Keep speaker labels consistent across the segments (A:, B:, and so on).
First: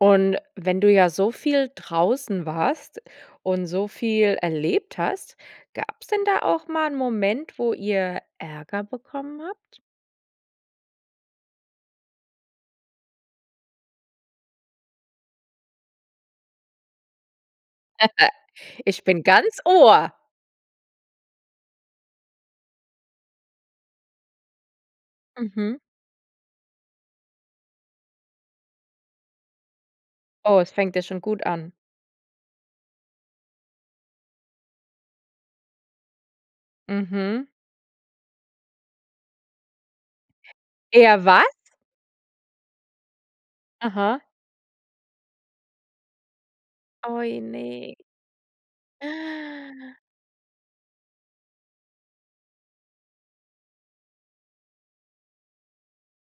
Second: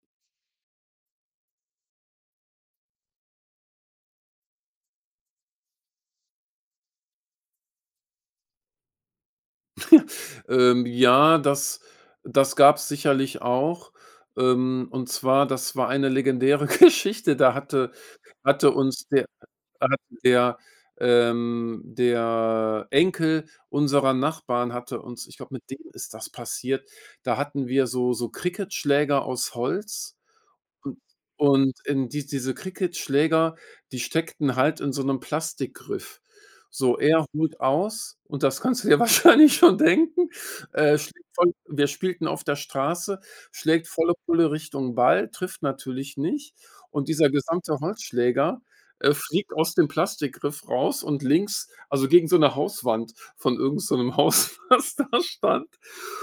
A: Und wenn du ja so viel draußen warst und so viel erlebt hast, gab's denn da auch mal 'n Moment, wo ihr Ärger bekommen habt?
B: Ähm, ja, das das gab's sicherlich auch. Ähm, und zwar, das war eine legendäre Geschichte. Da hatte hatte
A: Ich
B: uns
A: bin
B: der
A: ganz
B: da hat
A: Ohr.
B: der, ähm der Enkel unserer Nachbarn hatte uns ich glaube, mit
A: Mhm.
B: dem ist das passiert. Da hatten wir so so Cricketschläger aus Holz.
A: Oh, es fängt
B: Und
A: ja schon gut an.
B: und, ähm, die diese Cricketschläger, die steckten halt in so 'nem Plastikgriff. So, er
A: Mhm.
B: holt aus, und das kannst du dir wahrscheinlich schon denken. Er
A: Er
B: schlägt
A: was?
B: voll und wir spielten auf der Straße, schlägt volle
A: Aha.
B: Pulle Richtung Ball, trifft natürlich nicht. Und
A: Oh,
B: dieser gesamte
A: ne?
B: Holzschläger, äh, fliegt aus dem Plastikgriff raus und links, also, gegen so 'ne Hauswand von irgend so 'nem Haus, was da stand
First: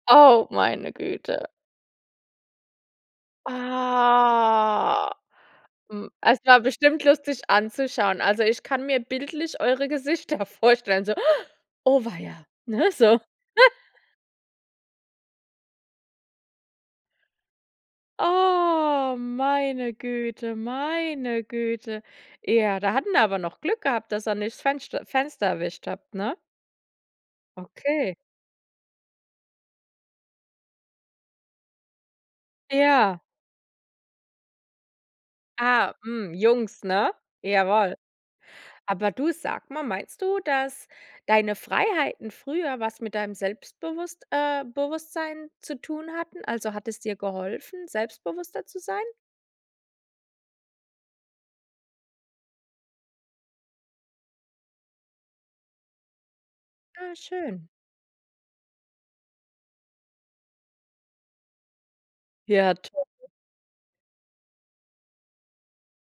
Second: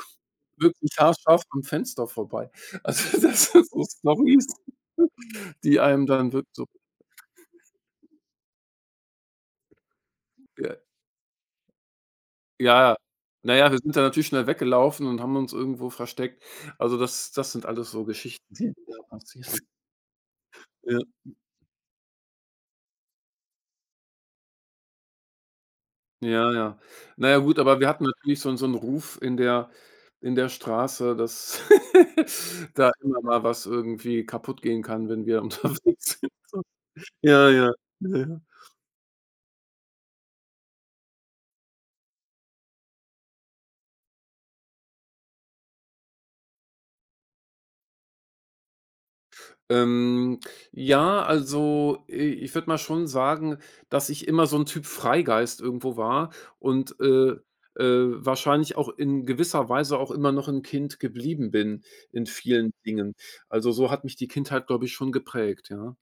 A: Oh,
B: wirklich
A: meine
B: haarscharf
A: Güte.
B: am Fenster vorbei. Also, das sind so Stories,
A: Ah.
B: die einem
A: Hm,
B: dann
A: es
B: wird
A: war
B: so
A: bestimmt lustig anzuschauen. Also, ich kann mir bildlich eure Gesichter
B: Ja.
A: vorstellen, so. Oh weia
B: Ja,
A: ne,
B: ja.
A: so.
B: Na ja, wir sind da natürlich schnell weggelaufen und haben uns irgendwo versteckt. Also, das das sind alles so Geschichten, die da
A: Oh,
B: passiert sind.
A: meine Güte,
B: Ja.
A: meine Güte. Ja, da hatten wir aber noch Glück gehabt, dass er nicht Fenscht Fenster erwischt habt, ne?
B: Ja, ja. Na ja, gut, aber wir hatten
A: Okay.
B: natürlich so 'n so 'n Ruf in der in der Straße, dass da
A: Ja.
B: immer mal was irgendwie kaputtgehen kann, wenn wir
A: Ah,
B: unterwegs sind
A: hm,
B: so.
A: Jungs, ne?
B: Ja, ja,
A: Jawoll.
B: ja.
A: Aber du, sage mal, meinst du, dass deine Freiheiten früher was mit deinem Selbstbewusst äh, Bewusstsein zu tun hatten? Also, hat es dir geholfen, selbstbewusster zu sein?
B: Ähm, ja, also, i ich würde mal schon sagen, dass ich immer so 'n Typ Freigeist irgendwo war und,
A: Ah,
B: äh,
A: schön.
B: äh, wahrscheinlich auch in gewisser Weise auch immer noch 'n Kind geblieben bin in vielen
A: Ja,
B: Dingen.
A: toll.
B: Also, so hat mich die Kindheit, glaube ich, schon geprägt, ja.